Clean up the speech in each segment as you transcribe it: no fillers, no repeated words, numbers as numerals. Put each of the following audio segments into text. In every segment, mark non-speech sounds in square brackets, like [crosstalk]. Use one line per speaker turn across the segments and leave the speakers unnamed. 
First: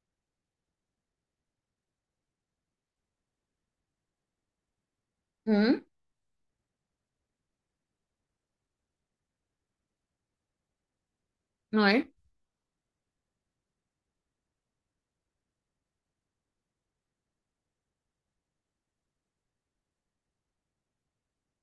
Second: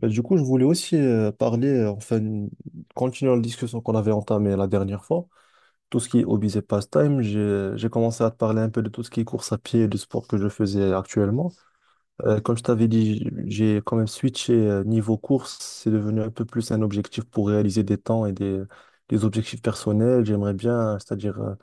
Bah, du coup, je voulais aussi parler, enfin, continuer la discussion qu'on avait entamée la dernière fois.
Mhm.
Tout ce qui est hobbies et pastime, j'ai commencé à te parler un peu de tout ce qui est course à pied et du sport que je faisais actuellement.
Ouais.
Comme je t'avais dit, j'ai quand même switché niveau course. C'est devenu un peu plus un objectif pour réaliser des temps et des objectifs personnels. J'aimerais bien, c'est-à-dire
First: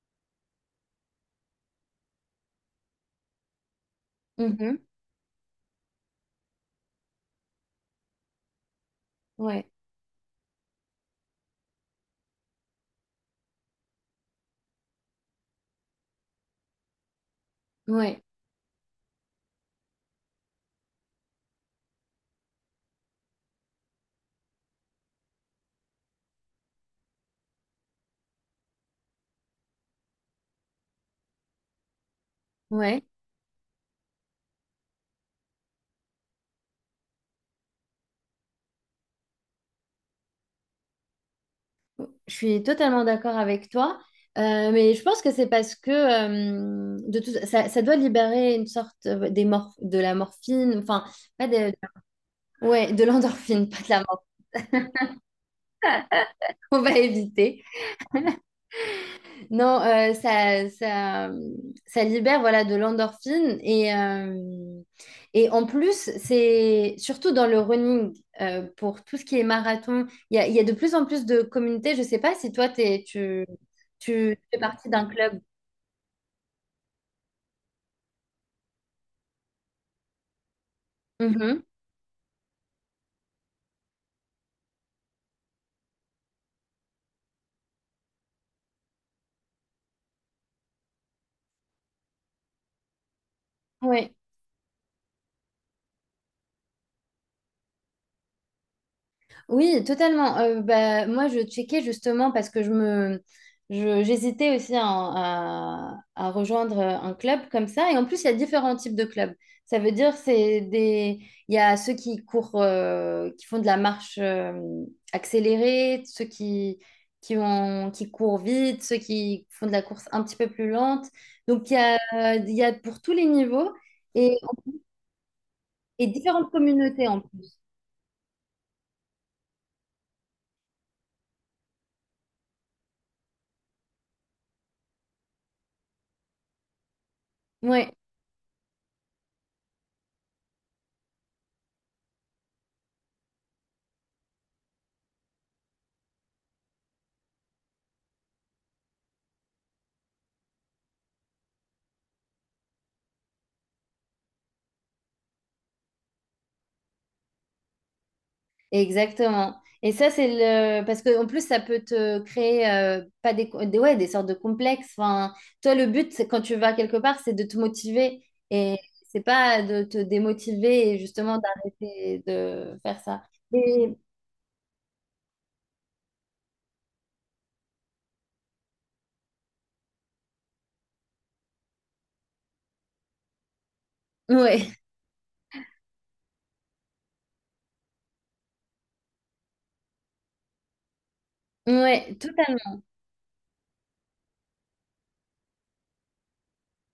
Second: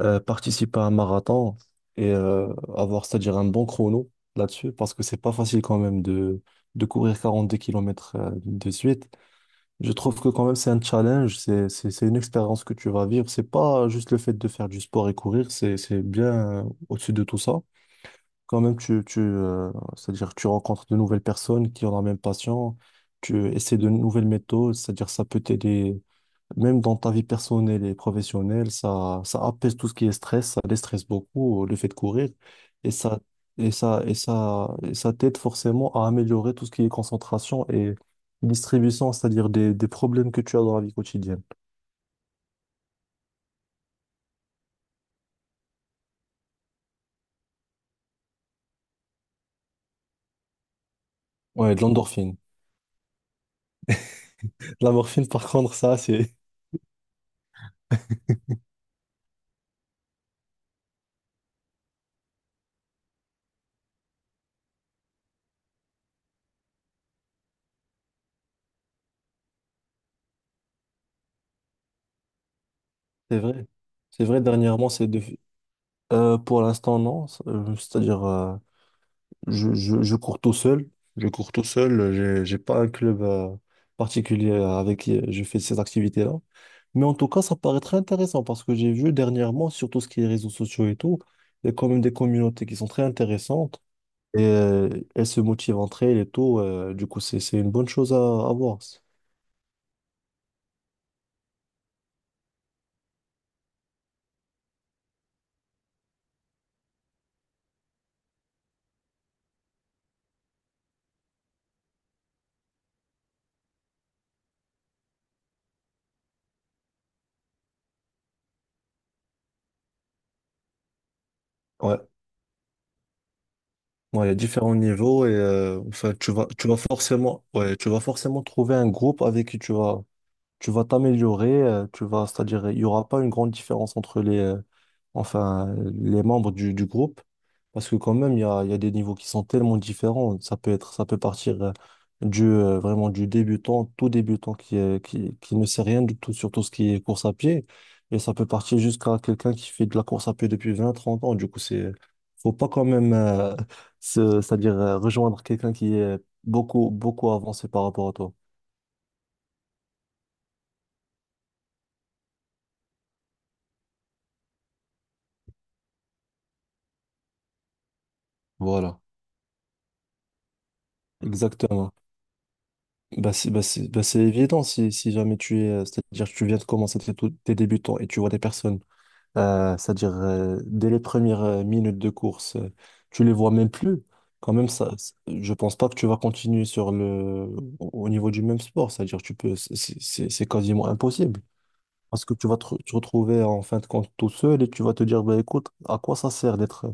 participer à un marathon et avoir, c'est-à-dire un bon chrono là-dessus,
Mhm.
parce que c'est pas facile quand même de courir 42 kilomètres de suite.
Ouais.
Je trouve que quand même c'est un challenge, c'est une expérience que tu vas vivre. C'est pas juste le fait de faire du sport et courir, c'est bien au-dessus de tout ça.
Ouais.
Quand même, c'est-à-dire tu rencontres de nouvelles personnes qui ont la même passion, tu essaies de nouvelles méthodes, c'est-à-dire ça peut t'aider même dans ta vie personnelle et professionnelle, ça apaise tout ce qui est stress, ça déstresse beaucoup le fait de courir et
Ouais.
ça t'aide forcément à améliorer tout ce qui est concentration et distribution, c'est-à-dire des problèmes que tu as dans la vie quotidienne.
Je suis totalement d'accord avec toi. Mais je pense que c'est parce que de tout, ça doit libérer une sorte de la morphine, enfin, pas de,
Ouais, de l'endorphine.
ouais, de l'endorphine, [laughs] pas de la morphine,
La morphine, par contre, ça, c'est,
[laughs] on va éviter. Non, ça libère voilà de l'endorphine et en plus, c'est surtout dans le running, pour tout ce qui est marathon, il y a de plus en plus de communautés. Je ne sais pas si toi, t'es,
c'est
tu,
vrai. C'est
tu
vrai,
fais partie
dernièrement,
d'un club.
pour l'instant, non. C'est-à-dire, je cours tout seul. Je cours tout seul. J'ai pas un club particulier avec qui je fais ces activités-là. Mais en tout cas, ça paraît très intéressant parce que j'ai vu dernièrement, sur tout ce qui est réseaux sociaux et tout, il y a quand même des communautés qui sont très intéressantes
Oui.
et elles se motivent entre elles et tout. Du coup, c'est une bonne chose à, voir.
Oui, totalement. Bah, moi, je checkais justement parce que j'hésitais aussi à rejoindre un club comme ça. Et en plus, il y a différents types de clubs. Ça veut dire c'est des, il y a ceux qui courent, qui font de la marche accélérée, ceux qui ont, qui courent vite, ceux qui font de la course un petit peu plus lente. Donc il y
Ouais.
a, il y a pour tous les niveaux
Ouais, il y a
et,
différents niveaux et
et
enfin, tu vas,
différentes
tu vas
communautés en
forcément,
plus.
ouais, tu vas forcément trouver un groupe avec qui tu vas t'améliorer, tu vas, c'est-à-dire, il n'y aura pas une grande différence entre les membres du groupe, parce
Ouais.
que quand même, il y a des niveaux qui sont tellement différents. Ça peut être, ça peut partir vraiment du débutant, tout débutant qui ne sait rien du tout sur tout ce qui est course à pied, et ça peut partir jusqu'à quelqu'un qui fait de la course à pied depuis 20 30 ans. Du coup, faut pas quand même, [laughs] c'est-à-dire, rejoindre quelqu'un qui est beaucoup, beaucoup avancé par rapport à toi.
Exactement. Et ça, c'est parce que en plus, ça peut te créer pas ouais, des sortes de complexes. Enfin, toi, le but, quand tu vas quelque part, c'est de te motiver. Et
Voilà,
c'est pas de te démotiver et justement
exactement.
d'arrêter de faire ça.
Bah c'est bah c'est
Et...
bah c'est évident, si jamais tu es, c'est-à-dire que tu viens de commencer tes débutants et tu vois des personnes, c'est-à-dire dès les premières minutes de course, tu les vois même plus. Quand même,
Ouais,
je pense pas que tu vas continuer sur le au niveau du même sport, c'est-à-dire tu peux, c'est quasiment impossible.
[laughs] ouais,
Parce que tu vas te,
totalement.
re- te retrouver en fin de compte tout seul et tu vas te dire, bah écoute, à quoi ça sert d'être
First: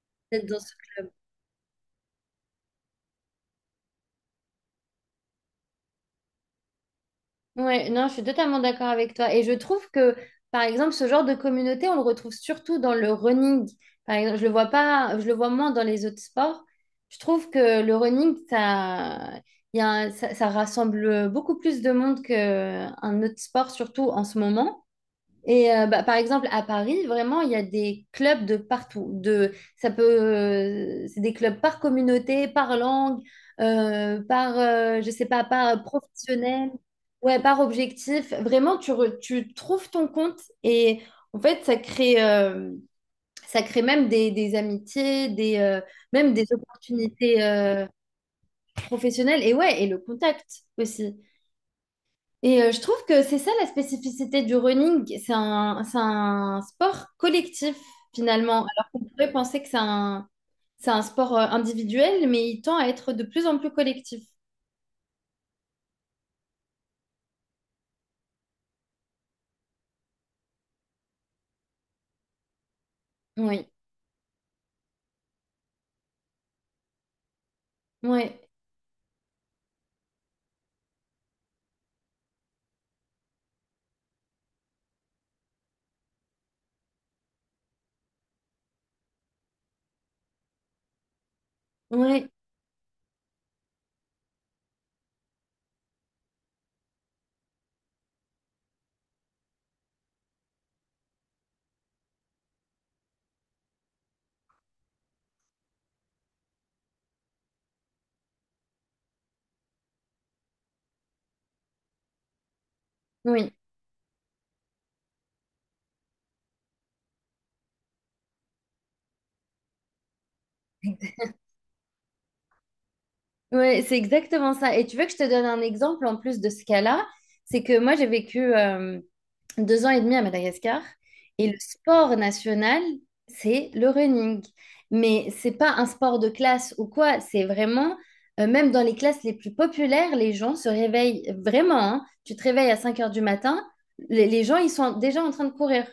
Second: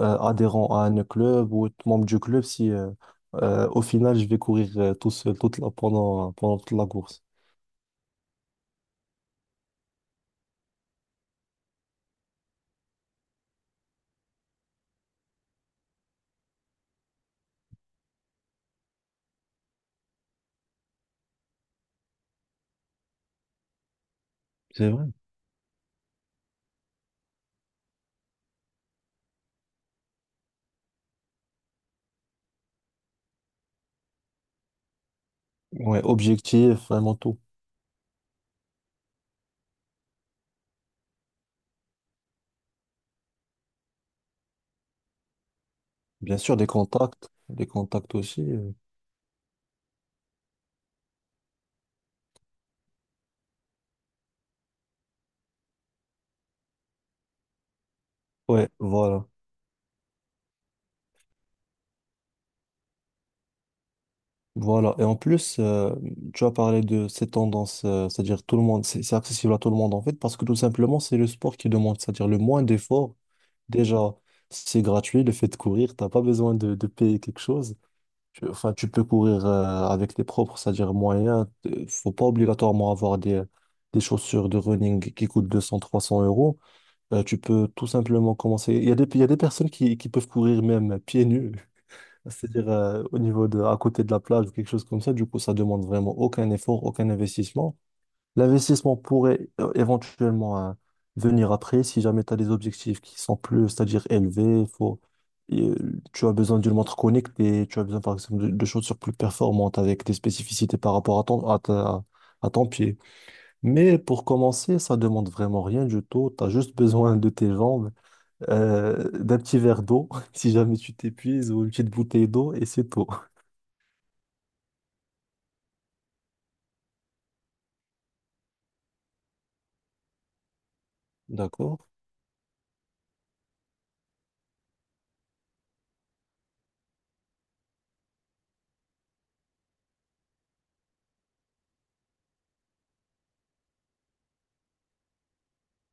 adhérent à un club ou être membre du club si au final je vais courir tout seul pendant toute la course.
Ouais, non, je suis totalement d'accord avec toi. Et je trouve que, par exemple, ce genre de communauté, on le retrouve surtout dans le running. Par exemple, je le vois pas, je le vois moins dans les autres sports. Je trouve que le running, ça, il y a un- ça rassemble beaucoup plus de monde qu'un autre sport, surtout en ce moment.
C'est vrai.
Et bah, par exemple, à Paris, vraiment, il y a des clubs de partout. C'est des clubs par communauté, par langue, je sais pas, par
Ouais,
professionnel,
objectif, vraiment
ouais,
tout.
par objectif. Vraiment, tu trouves ton compte et en fait, ça crée même des amitiés, même
Bien
des
sûr,
opportunités
des contacts aussi.
professionnelles et ouais, et le contact aussi. Et je trouve que c'est ça la spécificité du running, c'est un sport collectif finalement,
Ouais,
alors qu'on
voilà.
pourrait penser que c'est un sport individuel, mais il tend à être de plus en plus collectif.
Voilà. Et en plus, tu as parlé de ces tendances, c'est-à-dire tout le monde, c'est accessible à tout le monde en fait, parce que tout simplement, c'est le sport qui demande, c'est-à-dire le moins d'efforts.
Oui,
Déjà, c'est gratuit, le fait de courir, t'as pas besoin de payer quelque chose.
oui,
Tu, enfin, tu peux courir avec tes propres, c'est-à-dire moyens. Faut pas obligatoirement avoir des chaussures de running qui coûtent 200, trois 300 euros. Tu peux tout simplement commencer. Il y a des personnes qui peuvent courir même pieds nus,
oui,
[laughs] c'est-à-dire au niveau à côté de la plage ou quelque chose comme ça. Du coup, ça demande vraiment aucun effort, aucun investissement. L'investissement pourrait éventuellement venir après si jamais tu as des objectifs qui sont plus, c'est-à-dire élevés, faut, et, tu as besoin d'une montre connectée, tu as besoin par exemple de chaussures plus performantes avec des spécificités par rapport à ton pied.
oui.
Mais pour commencer, ça demande vraiment rien du tout, tu as juste besoin de tes jambes, d'un petit verre d'eau [laughs] si jamais tu t'épuises ou une petite bouteille d'eau et c'est tout.
Ouais, c'est exactement ça. Et tu veux que je te donne un exemple en plus de ce cas-là? C'est que moi, j'ai vécu 2 ans et demi à Madagascar et le
D'accord?
sport national, c'est le running. Mais c'est pas un sport de classe ou quoi, c'est vraiment, même dans les classes les plus populaires, les gens se réveillent vraiment, hein. Tu te réveilles à 5 heures du matin, les gens, ils sont déjà en train de courir.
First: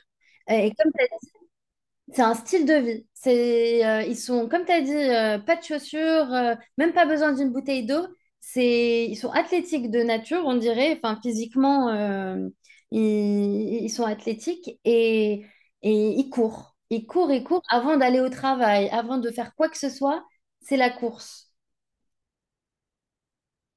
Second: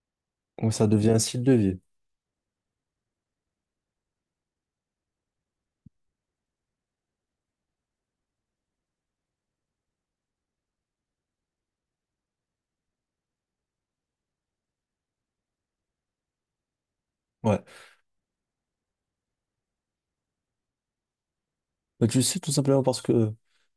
Et
Donc ça
comme
devient un style de vie.
c'est un style de vie. C'est, ils sont, comme tu as dit, pas de chaussures, même pas besoin d'une bouteille d'eau. C'est, ils sont athlétiques de nature, on dirait. Enfin, physiquement, ils, ils sont athlétiques et ils courent. Ils courent, ils courent
Ouais.
avant d'aller au travail, avant de faire quoi que ce soit. C'est la course.
Mais tu sais, tout simplement parce que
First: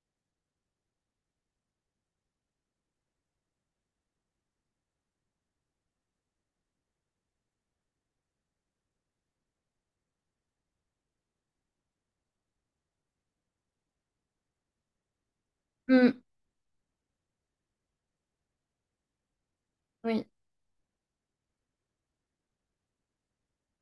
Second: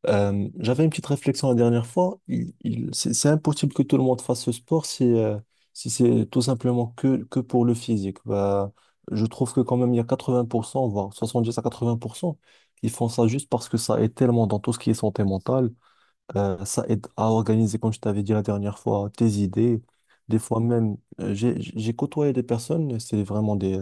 j'avais une petite réflexion la dernière fois. C'est impossible que tout le monde fasse ce sport si, si c'est tout simplement que pour le physique. Bah, je trouve que quand même, il y a 80%, voire 70 à 80%, qui font ça juste parce que ça aide tellement dans tout ce qui est santé mentale.
Mm,
Ça aide à organiser, comme je t'avais dit la dernière fois, tes idées.
oui.
Des fois même, j'ai côtoyé des personnes, c'est vraiment des,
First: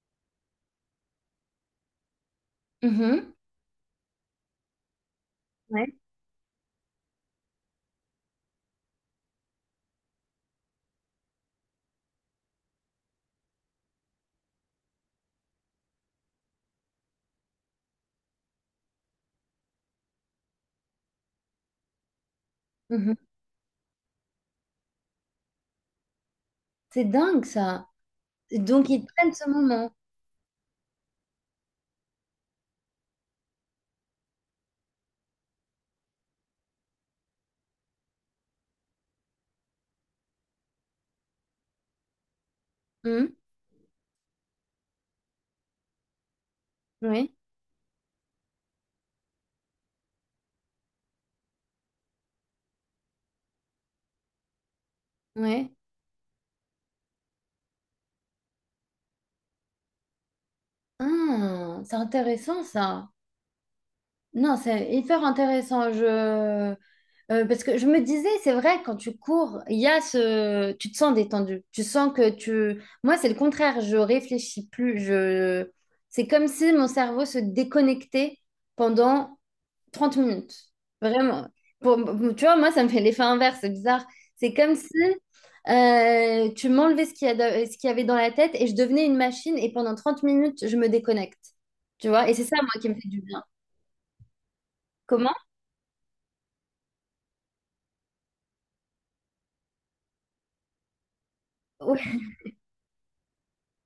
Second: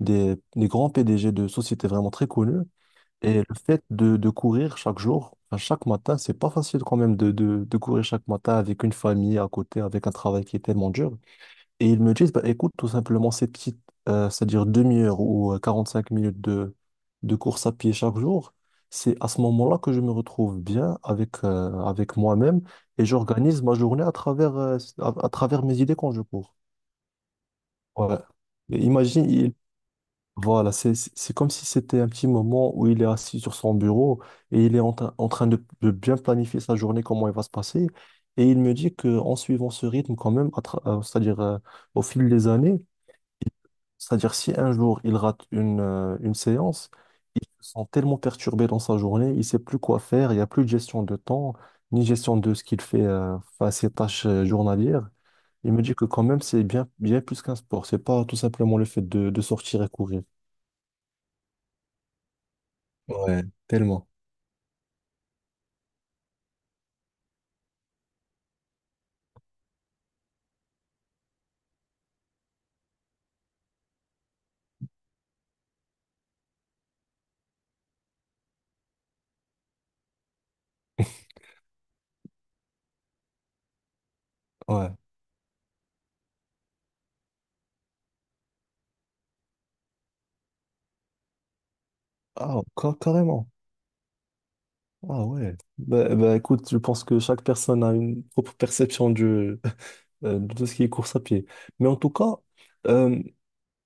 des, des grands PDG de sociétés vraiment très connues
Mhm.
et le fait de, courir chaque jour, enfin,
Ouais.
chaque matin, c'est pas facile quand même de, de courir chaque matin avec une famille à côté, avec un travail qui est tellement dur. Et ils me disent, bah, écoute, tout simplement, cette petite, c'est-à-dire demi-heure ou 5 minutes de, course à pied chaque jour, c'est à ce moment-là que je me retrouve bien avec, avec moi-même et
Mhm.
j'organise ma journée à travers, mes idées quand je cours.
C'est dingue, ça.
Ouais.
Et
Et
donc, ils prennent ce
imagine,
moment.
voilà, c'est comme si c'était un petit moment où il est assis sur son bureau et il est en train de bien planifier sa journée, comment elle va se passer. Et il me dit qu'en suivant ce rythme quand même, c'est-à-dire au fil des années,
Mm,
c'est-à-dire si un jour il rate une séance,
oui.
il se sent tellement perturbé dans sa journée, il ne sait plus quoi faire, il n'y a plus de gestion de temps, ni gestion de ce qu'il fait face à ses tâches journalières. Il
Oui.
me dit que quand même, c'est bien, bien plus qu'un sport. C'est pas tout simplement le fait de sortir et courir.
Ah, c'est intéressant, ça.
Ouais, tellement.
Non, c'est hyper intéressant. Parce que je me disais, c'est vrai, quand tu cours, il y a ce... tu te sens détendu. Tu sens que tu... Moi, c'est le contraire. Je réfléchis plus. C'est comme si mon cerveau se déconnectait pendant 30 minutes. Vraiment. Pour... Tu vois, moi, ça me fait l'effet inverse. C'est bizarre. C'est comme si
Ouais.
tu m'enlevais ce qu'il y avait dans la tête et je devenais une machine et pendant 30 minutes, je me déconnecte. Tu vois? Et c'est ça,
Ah,
moi, qui me fait du bien.
carrément. Ah
Comment?
ouais. Bah, écoute, je pense que chaque personne a une propre perception [laughs] de tout ce qui est course à pied. Mais en tout cas, euh,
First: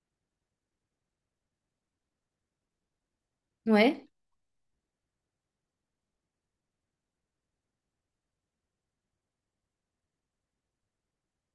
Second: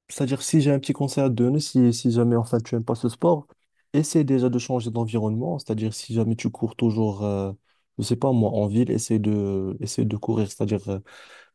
c'est-à-dire si j'ai un petit conseil à te donner, si jamais enfin tu n'aimes pas ce sport,
Ouais,
essaie déjà de changer d'environnement. C'est-à-dire si jamais tu cours toujours, je sais pas moi, en ville, essaie de courir. C'est-à-dire euh,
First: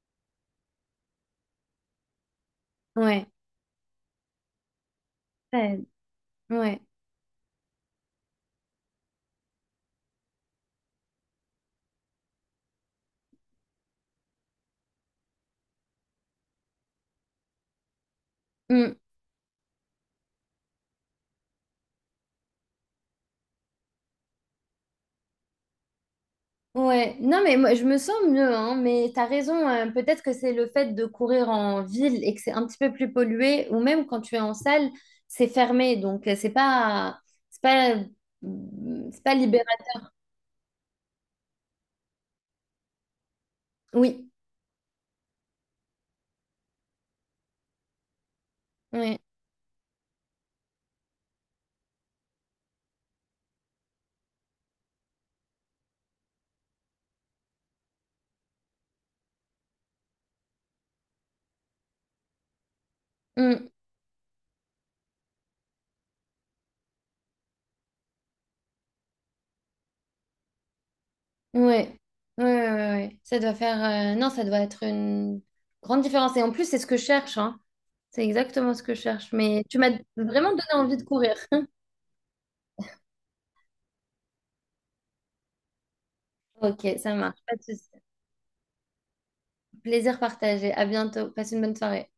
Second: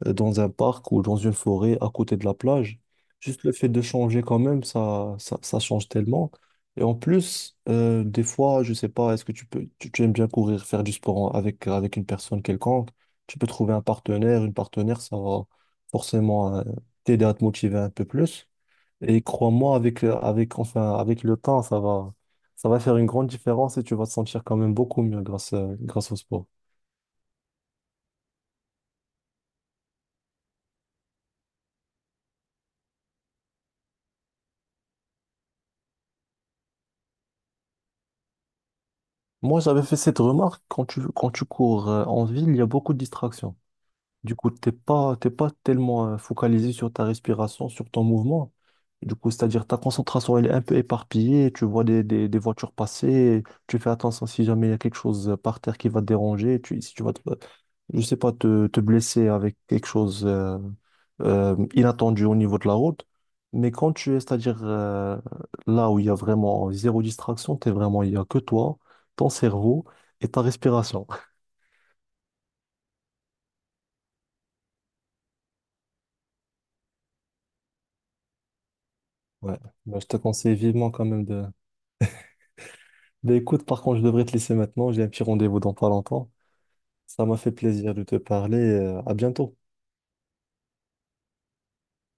euh, dans un parc ou dans une forêt à côté de la plage.
ouais,
Juste le fait de changer quand même, ça
ouais,
change tellement.
ouais.
Et en plus, des fois, je sais pas, est-ce que tu aimes bien courir, faire du sport avec, avec une personne quelconque? Tu peux trouver un partenaire, une partenaire, ça va forcément t'aider à te motiver un peu plus.
Mm.
Et crois-moi, enfin, avec le temps, ça va faire une grande différence et tu vas te sentir quand même beaucoup mieux grâce au sport.
Ouais. Non, mais moi, je me sens mieux, hein, mais t'as raison, hein. Peut-être que c'est le fait de courir en ville et que c'est un petit peu plus pollué, ou même quand tu es en salle, c'est fermé, donc c'est pas, c'est pas
Moi,
libéral.
j'avais fait cette remarque quand tu cours en ville, il y a beaucoup de distractions.
Oui,
Du coup, t'es pas tellement focalisé sur ta respiration, sur ton mouvement. Du
ouais,
coup, c'est-à-dire ta concentration, elle est un peu éparpillée, tu vois des voitures passer, tu fais attention si jamais il y a quelque chose par terre qui va te déranger, tu, si tu vas, te- je sais pas, te blesser avec quelque chose inattendu au niveau de la route.
mm.
Mais quand tu es, c'est-à-dire là où il y a vraiment zéro distraction, t'es vraiment, il y a que toi, ton cerveau et ta respiration.
Ouais. Ouais, ouais, ouais, ouais. Non, ça doit être une grande différence. Et en plus, c'est ce que je cherche, hein. C'est exactement ce que je cherche.
Ouais.
Mais tu m'as
Bah, je te
vraiment
conseille
donné
vivement
envie de
quand même
courir.
de Ben écoute, par contre, je devrais te laisser maintenant. J'ai un petit rendez-vous dans pas longtemps.
Ok, ça
Ça m'a
marche,
fait
pas de souci.
plaisir de te parler. À bientôt.
Plaisir partagé. À bientôt. Passe une bonne soirée.